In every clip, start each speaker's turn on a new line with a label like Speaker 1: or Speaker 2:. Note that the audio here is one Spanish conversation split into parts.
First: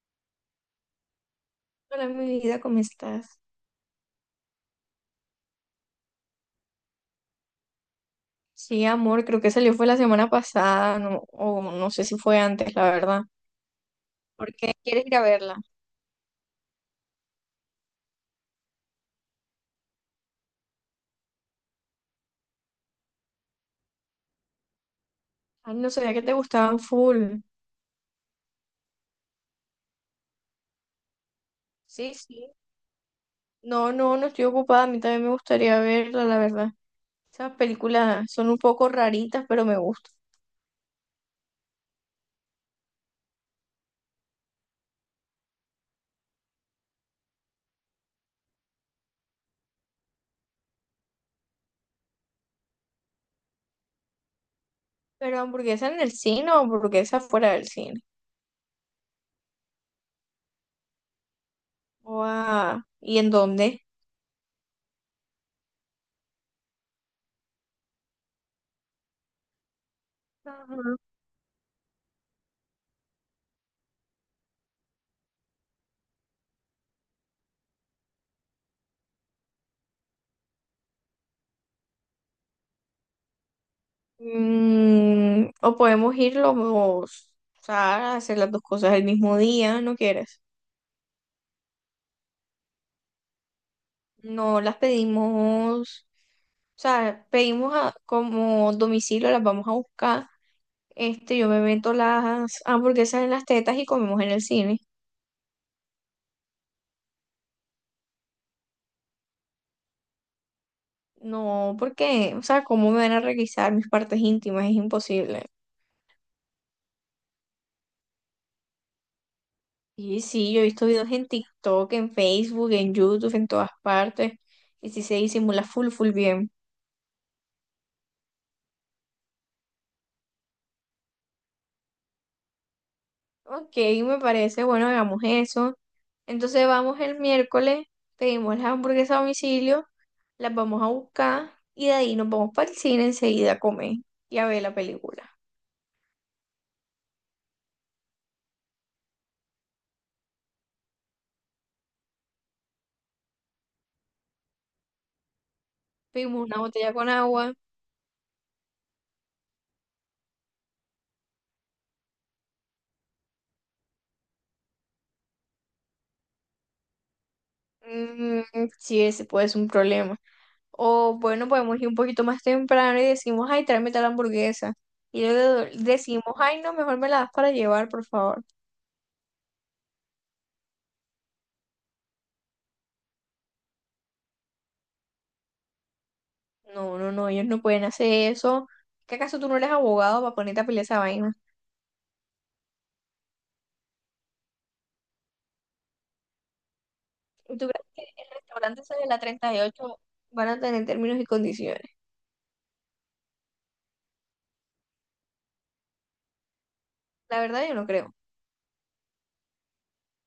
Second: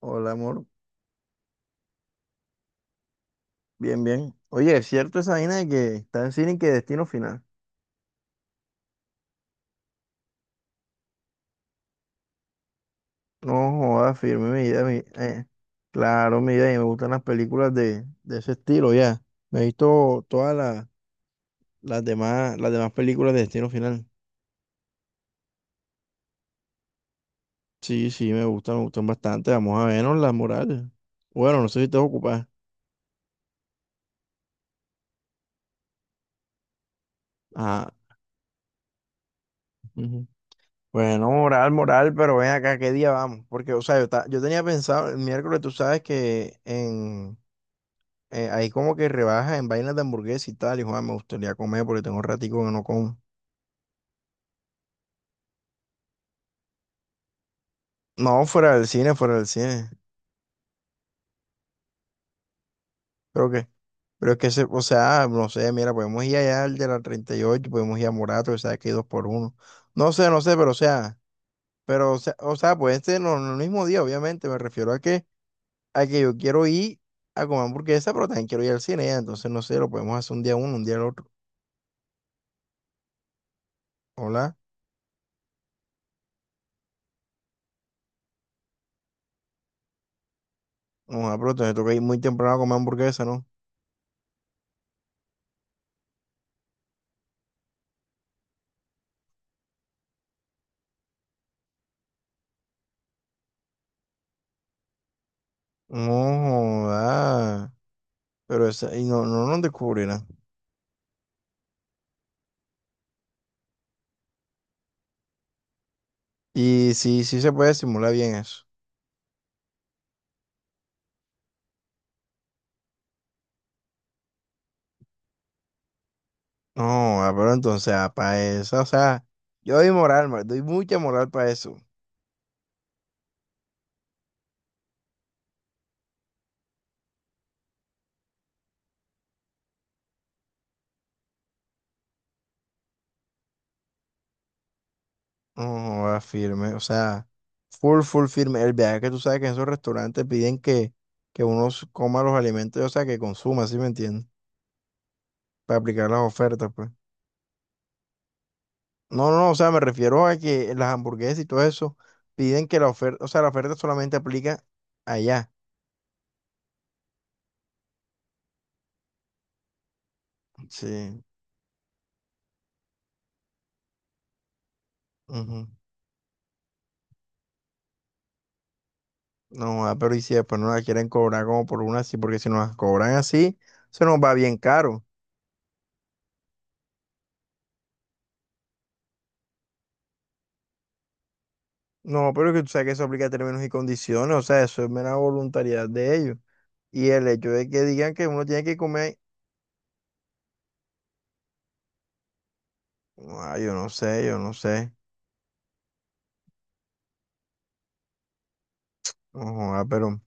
Speaker 1: Hola, amor.
Speaker 2: Hola, mi vida, ¿cómo estás?
Speaker 1: Bien, bien. Oye, ¿es cierto esa vaina de que está en cine y que destino final?
Speaker 2: Sí, amor, creo que salió fue la semana pasada, o no sé si fue antes, la verdad.
Speaker 1: No jodas, firme
Speaker 2: ¿Por
Speaker 1: mi
Speaker 2: qué
Speaker 1: vida.
Speaker 2: quieres ir a verla?
Speaker 1: Claro, mi vida. Y me gustan las películas de ese estilo, ya. Me he visto todas las, las demás películas de destino final.
Speaker 2: Ay, no sabía que te gustaban full.
Speaker 1: Sí, me gustan bastante. Vamos a vernos las morales. Bueno, no sé si te vas a
Speaker 2: Sí,
Speaker 1: ocupar.
Speaker 2: sí. No, no, no estoy ocupada, a mí también me gustaría verla, la verdad. Esas
Speaker 1: Ah,
Speaker 2: películas son un poco raritas, pero me gustan.
Speaker 1: ujú. Bueno, moral, pero ven acá, ¿qué día vamos? Porque, o sea, yo tenía pensado el miércoles, tú sabes que en hay como que rebajas en vainas de hamburguesa y tal, y Juan, me gustaría comer porque tengo un ratico que no como.
Speaker 2: ¿Pero hamburguesa en el cine o hamburguesa fuera del cine?
Speaker 1: No, fuera del cine, fuera del cine.
Speaker 2: Guau, ¿y en
Speaker 1: Creo que,
Speaker 2: dónde?
Speaker 1: pero es que, se, o sea, no sé, mira, podemos ir allá al de la 38, podemos ir a Morato, que sabes que hay 2 por 1. No sé, no sé, pero
Speaker 2: Ajá.
Speaker 1: o sea, puede ser no, no el mismo día, obviamente, me refiero a que yo quiero ir a comer hamburguesa, pero también quiero ir al cine, ya, entonces, no sé, lo podemos hacer un día uno, un día el otro. Hola,
Speaker 2: Mm, o podemos ir o sea, hacer las dos cosas el mismo día, ¿no quieres?
Speaker 1: no, ah, pero entonces toca ir muy temprano a comer hamburguesa, ¿no?
Speaker 2: No las pedimos, o sea, pedimos como domicilio, las vamos a buscar. Este, yo me meto las hamburguesas en las tetas y comemos en el cine.
Speaker 1: No, joda. Pero esa, y no, no nos descubrirán.
Speaker 2: No, porque, o sea, ¿cómo me van a requisar mis partes íntimas? Es imposible.
Speaker 1: Y sí, sí se puede simular bien eso.
Speaker 2: Y sí, yo he visto videos en TikTok, en Facebook, en YouTube, en todas partes. Y sí se disimula full, full bien.
Speaker 1: No, ah, pero entonces, para eso, o sea, yo doy moral, ma, doy mucha moral para eso.
Speaker 2: Ok, me parece, bueno, hagamos eso. Entonces vamos el miércoles, pedimos las hamburguesas a domicilio. Las vamos a buscar y de ahí nos vamos para el cine enseguida a comer y a ver la película.
Speaker 1: No, ah, firme, o sea, full, full firme. El viaje que tú sabes que en esos restaurantes piden que uno s- coma los alimentos, o sea, que consuma, ¿sí me entiendes? Para aplicar las
Speaker 2: Pedimos una
Speaker 1: ofertas, pues.
Speaker 2: botella con agua,
Speaker 1: No, no, o sea, me refiero a que las hamburguesas y todo eso piden que la oferta, o sea, la oferta solamente aplica allá.
Speaker 2: mm, sí, ese puede ser un problema. O
Speaker 1: Sí.
Speaker 2: bueno, podemos ir un poquito más temprano y decimos, ay, tráeme tal hamburguesa. Y
Speaker 1: Ujú.
Speaker 2: luego decimos, ay, no, mejor me la das para llevar, por favor.
Speaker 1: No, ah, pero y si después no la quieren cobrar como por una así, porque si nos las cobran así, se nos va bien caro.
Speaker 2: No, no, no, ellos no pueden hacer eso. ¿Qué acaso tú no eres abogado para ponerte a pelear esa vaina?
Speaker 1: No, pero que tú sabes que eso aplica a términos y condiciones, o sea, eso es mera voluntariedad de ellos. Y el hecho
Speaker 2: ¿Y
Speaker 1: de
Speaker 2: tú
Speaker 1: que
Speaker 2: crees que
Speaker 1: digan que
Speaker 2: el
Speaker 1: uno tiene que
Speaker 2: restaurante ese de
Speaker 1: comer,
Speaker 2: la 38 van a tener términos y condiciones?
Speaker 1: ah, yo no sé, yo no sé.
Speaker 2: La verdad, yo no creo.
Speaker 1: No, ah,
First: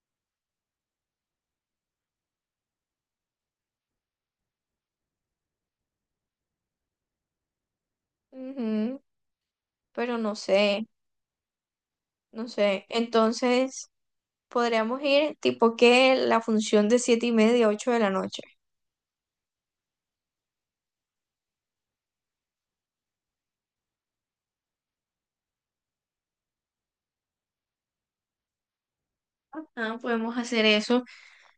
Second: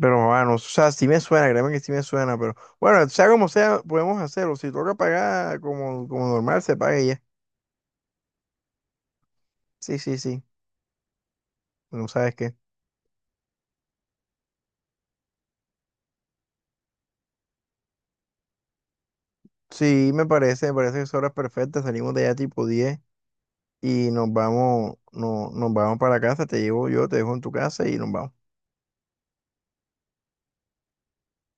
Speaker 1: pero bueno, o sea, sí me suena, créeme que sí me suena, pero bueno, sea como sea, podemos hacerlo. Si toca pagar como normal, se paga y ya.
Speaker 2: Ujú,
Speaker 1: Sí, sí,
Speaker 2: pero no
Speaker 1: sí,
Speaker 2: sé.
Speaker 1: no sabes
Speaker 2: No
Speaker 1: qué.
Speaker 2: sé, entonces podríamos ir tipo que la función de siete y media ocho de la noche.
Speaker 1: Sí, me parece que son horas perfectas, salimos de allá tipo 10 y nos vamos, no, nos vamos para casa, te llevo yo, te dejo en tu casa y nos vamos.
Speaker 2: Ah, podemos hacer eso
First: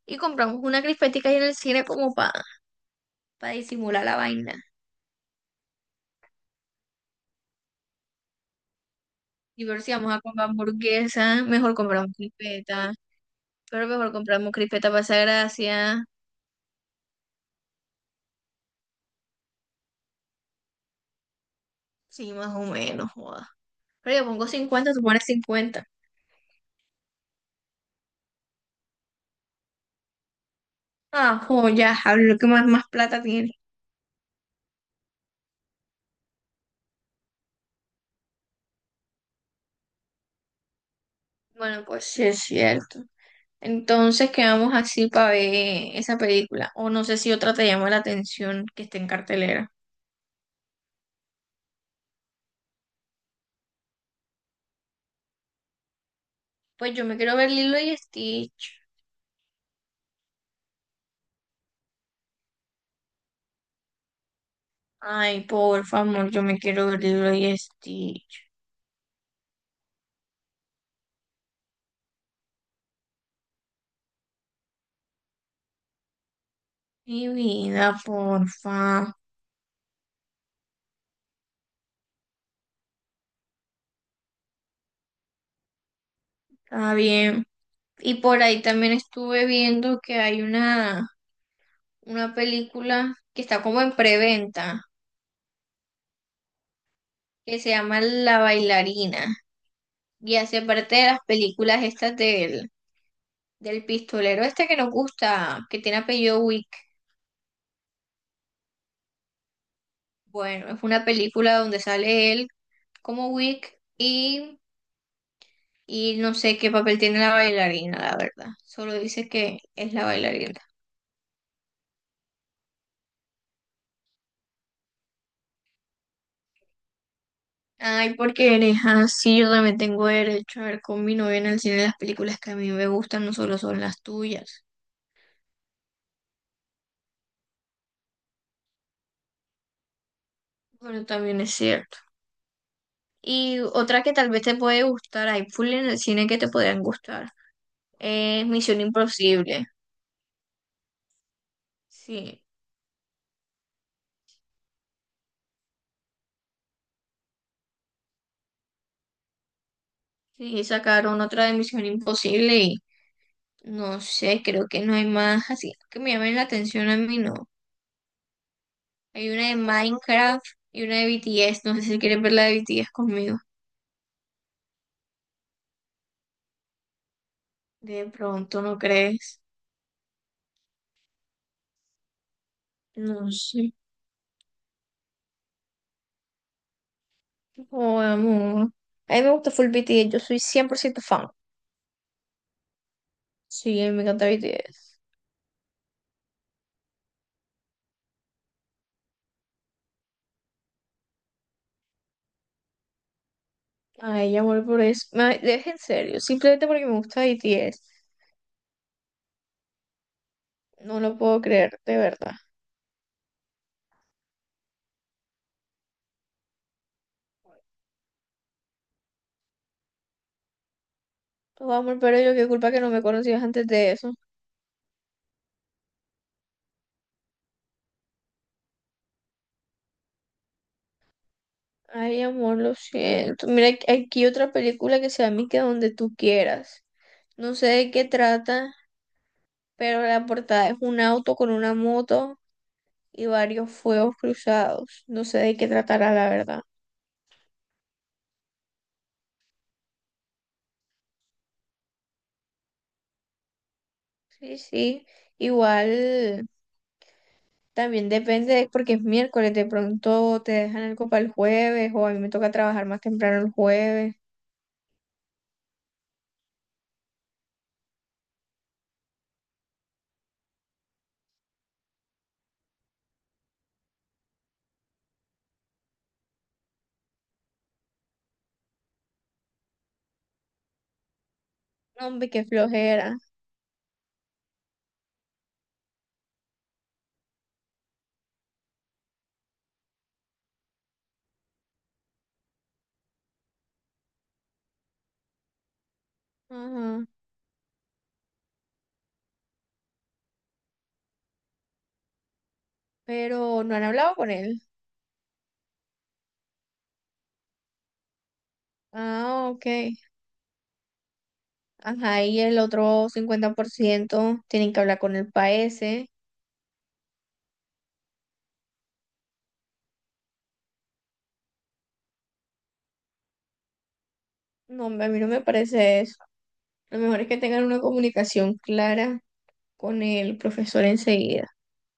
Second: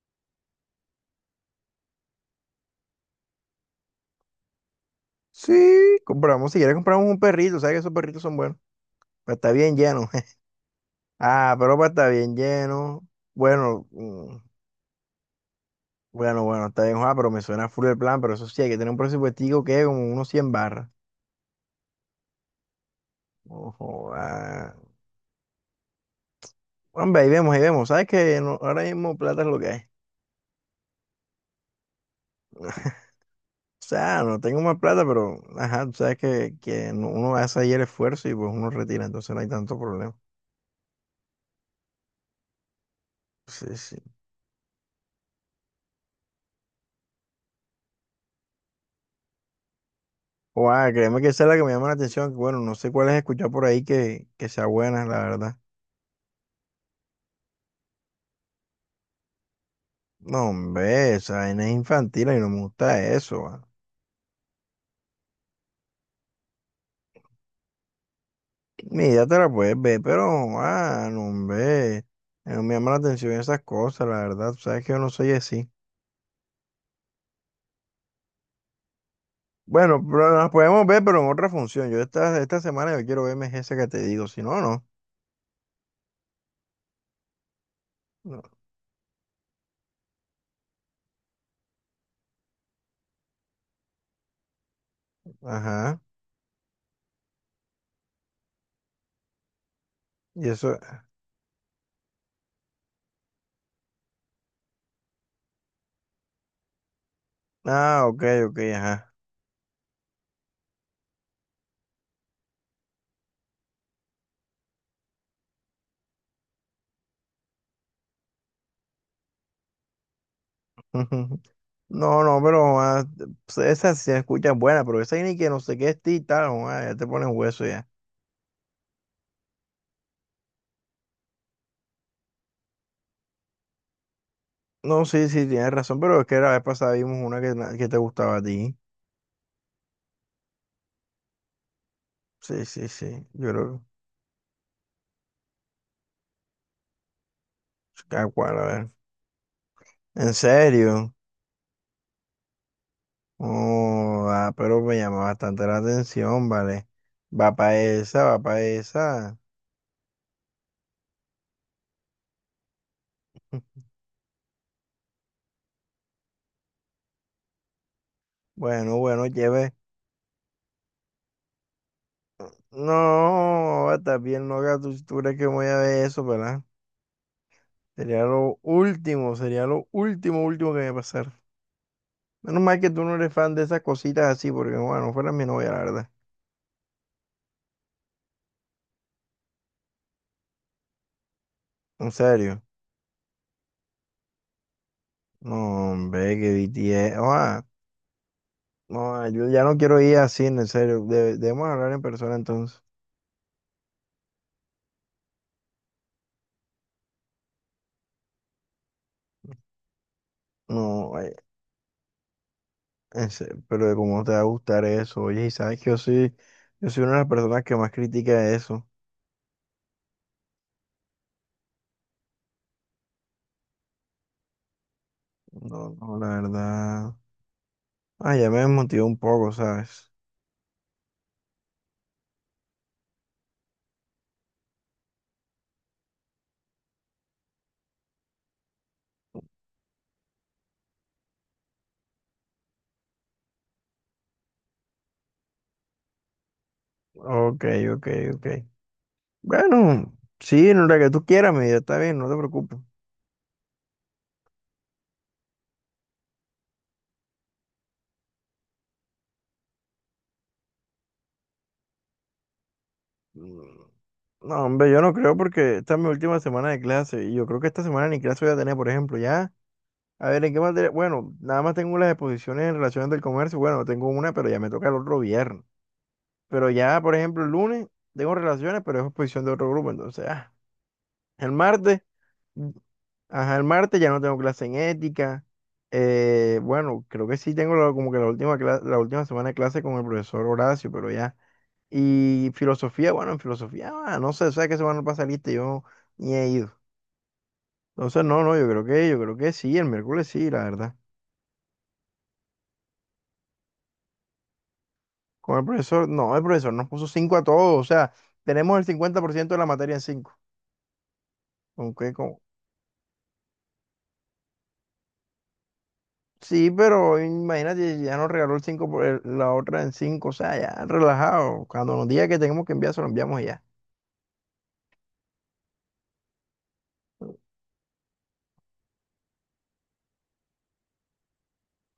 Speaker 2: y compramos una crispetica ahí en el cine como para disimular la vaina.
Speaker 1: Sí, compramos, si quieres compramos un perrito, sabes que esos perritos son buenos, pero está
Speaker 2: Y
Speaker 1: bien
Speaker 2: ver si
Speaker 1: lleno.
Speaker 2: vamos a comprar hamburguesa,
Speaker 1: Ah,
Speaker 2: mejor
Speaker 1: pero para estar
Speaker 2: compramos
Speaker 1: bien
Speaker 2: crispeta,
Speaker 1: lleno. Bueno,
Speaker 2: pero mejor compramos crispeta para esa gracia.
Speaker 1: bueno, bueno, está bien, ah, pero me suena full el plan, pero eso sí, hay que tener un presupuestico que es como unos 100 barras.
Speaker 2: Sí, más o menos, joda.
Speaker 1: Ojo,
Speaker 2: Pero yo pongo
Speaker 1: ah.
Speaker 2: 50, tú pones 50.
Speaker 1: Hombre, ahí vemos, sabes que no- ahora mismo plata es lo que hay.
Speaker 2: Ah, joya, a ver lo que más, más plata tiene.
Speaker 1: O sea, no tengo más plata, pero, ajá, tú sabes que no- uno hace ahí el esfuerzo y pues uno retira, entonces no hay tanto problema.
Speaker 2: Bueno, pues sí es cierto.
Speaker 1: Sí, sí.
Speaker 2: Entonces quedamos así para ver esa película. O no sé si otra te llama la atención que esté en cartelera.
Speaker 1: Guau, créeme que esa es la que me llama la atención. Que bueno, no sé cuál es, escuchar por ahí que sea buena, la verdad.
Speaker 2: Pues yo me quiero ver Lilo y Stitch.
Speaker 1: No, hombre, esa vaina es infantil y no me gusta eso. Guau.
Speaker 2: Ay, por favor, yo me quiero ver Lilo y Stitch.
Speaker 1: Mi idea te la puedes ver, pero, ah, no, hombre, no me llama la atención esas cosas, la verdad. Tú sabes que yo no soy así.
Speaker 2: Mi vida, porfa.
Speaker 1: Bueno, pero las podemos ver, pero en otra función. Yo esta semana yo quiero verme esa que te digo, si no, no.
Speaker 2: Está bien. Y por
Speaker 1: No.
Speaker 2: ahí también estuve viendo que hay una película que está como en preventa,
Speaker 1: Ajá.
Speaker 2: que se llama La Bailarina. Y
Speaker 1: Y
Speaker 2: hace
Speaker 1: eso,
Speaker 2: parte de las películas estas del, del pistolero este que nos gusta, que tiene apellido Wick.
Speaker 1: ah, ok, ok, ajá.
Speaker 2: Bueno, es una película donde sale él como Wick y no sé qué papel tiene la bailarina, la verdad. Solo dice que es la bailarina.
Speaker 1: No, no, pero ah, pues, esa sí se escucha buena, pero esa ni que no sé qué es ti y tal, ah, ya te pones hueso ya.
Speaker 2: Ay, porque eres así, yo también tengo derecho a ver con mi novia en el cine las películas que a mí me gustan, no solo son las tuyas.
Speaker 1: No, sí, sí, tienes razón, pero es que la vez pasada vimos una que te gustaba a ti.
Speaker 2: Bueno, también es cierto.
Speaker 1: Sí, sí, sí, yo
Speaker 2: Y
Speaker 1: creo
Speaker 2: otra que tal vez te puede gustar, hay full en el cine que te podrían gustar,
Speaker 1: que... ¿a
Speaker 2: es
Speaker 1: cuál? A
Speaker 2: Misión
Speaker 1: ver.
Speaker 2: Imposible.
Speaker 1: ¿En serio?
Speaker 2: Sí,
Speaker 1: Oh, ah, pero me llama bastante la atención, vale. Va para esa, va para esa.
Speaker 2: sí, sacaron otra de Misión Imposible. No sé, creo que no hay más así que me llamen la atención a mí, no.
Speaker 1: Bueno, bueno,
Speaker 2: Hay una de
Speaker 1: lleve.
Speaker 2: Minecraft y una de BTS. No sé si quieres ver la de BTS conmigo.
Speaker 1: No, está bien, no, tú crees que me voy a ver eso, ¿verdad?
Speaker 2: De pronto, ¿no crees?
Speaker 1: Sería lo último, último que me pasar. Menos mal que tú no
Speaker 2: No
Speaker 1: eres fan de
Speaker 2: sé.
Speaker 1: esas cositas así, porque bueno, fuera mi novia, la verdad.
Speaker 2: Oh, amor. A mí me gusta full BTS. Yo soy 100% fan.
Speaker 1: En serio.
Speaker 2: Sí, a mí me encanta BTS.
Speaker 1: No, hombre, que BTS. Oa, no, yo ya no quiero ir así, en serio. De- debemos hablar en persona entonces.
Speaker 2: Ay, amor, por eso. Me, es en serio. Simplemente porque me gusta BTS. No
Speaker 1: No,
Speaker 2: lo
Speaker 1: ay,
Speaker 2: puedo creer, de verdad.
Speaker 1: en serio, pero de cómo te va a gustar eso. Oye, y sabes que yo soy una de las personas que más critica eso.
Speaker 2: Oh, amor, pero yo qué culpa que no me conocías antes de eso.
Speaker 1: No, no, la verdad. Ah, ya me desmotivó un poco, ¿sabes?
Speaker 2: Ay, amor, lo siento. Mira, aquí otra película que se llama Que donde tú quieras. No sé de qué trata, pero la portada es un auto con una moto y varios fuegos cruzados. No sé de qué tratará, la verdad.
Speaker 1: Ok, ok, ok. Bueno, sí, en la que tú quieras, mi vida, está bien, no te preocupes.
Speaker 2: Sí, sí. Igual también depende, porque es miércoles, de pronto te dejan algo para el jueves o a mí me toca trabajar más temprano el
Speaker 1: Mm.
Speaker 2: jueves.
Speaker 1: No, hombre, yo no creo porque esta es mi última semana de clase y yo creo que esta semana ni clase voy a tener, por ejemplo, ya. A ver, ¿en qué materia? Bueno, nada más tengo las exposiciones en relaciones del comercio. Bueno, tengo una, pero ya me toca el otro viernes. Pero ya, por ejemplo, el lunes tengo relaciones, pero es exposición de otro grupo, entonces, ah. El martes,
Speaker 2: No, hombre, qué
Speaker 1: mm,
Speaker 2: flojera.
Speaker 1: ajá, el martes ya no tengo clase en ética. Bueno, creo que sí tengo como que la última, la última semana de clase con el profesor Horacio, pero ya. Y filosofía, bueno, en filosofía, ah, no sé, o sea que se van a pasar lista, yo ni he ido.
Speaker 2: Ajá.
Speaker 1: Entonces, no, no, yo creo que sí, el miércoles sí, la verdad.
Speaker 2: Pero no han hablado con él.
Speaker 1: Con el profesor, no, el profesor nos puso 5 a todos, o sea, tenemos el cincuenta por
Speaker 2: Ah,
Speaker 1: ciento de la
Speaker 2: ok.
Speaker 1: materia en cinco. Aunque
Speaker 2: Ajá,
Speaker 1: con...
Speaker 2: y el otro 50% tienen que hablar con el PAESE.
Speaker 1: Sí, pero imagínate, ya nos regaló el 5 por la otra en cinco, o sea, ya relajado. Cuando nos diga que tenemos que enviar, se lo enviamos y ya.
Speaker 2: No, hombre, a mí no me parece eso. Lo mejor es que tengan una comunicación clara con el profesor enseguida.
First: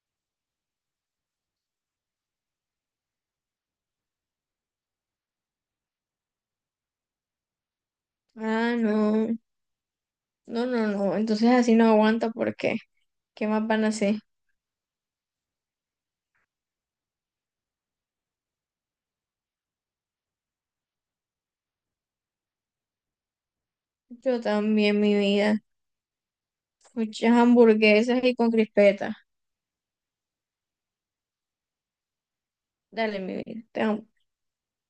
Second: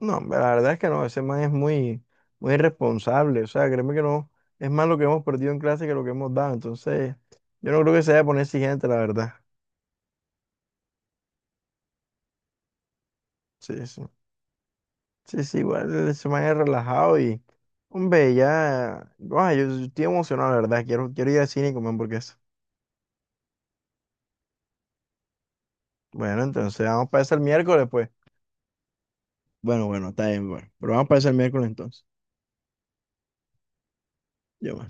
Speaker 1: No, hombre, la verdad es que no, ese man es muy irresponsable. O sea, créeme que no, es más lo que hemos perdido en clase que lo que hemos dado. Entonces, yo no creo que se vaya a poner
Speaker 2: Ah,
Speaker 1: exigente, la verdad.
Speaker 2: no, no, no, no. Entonces así no aguanta porque ¿qué más van
Speaker 1: Sí,
Speaker 2: a
Speaker 1: sí.
Speaker 2: hacer?
Speaker 1: Sí, sí, igual ese man es relajado y, hombre, ya, guau, yo, estoy emocionado, la verdad. Quiero ir al cine y comer hamburguesa.
Speaker 2: Yo también, mi vida.
Speaker 1: Bueno, entonces vamos para
Speaker 2: Muchas
Speaker 1: eso el miércoles, pues.
Speaker 2: hamburguesas y con crispetas.
Speaker 1: Bueno, bueno, está bien, bueno. Pero vamos para eso el miércoles entonces.
Speaker 2: Dale, mi vida. Te amo.
Speaker 1: Yo,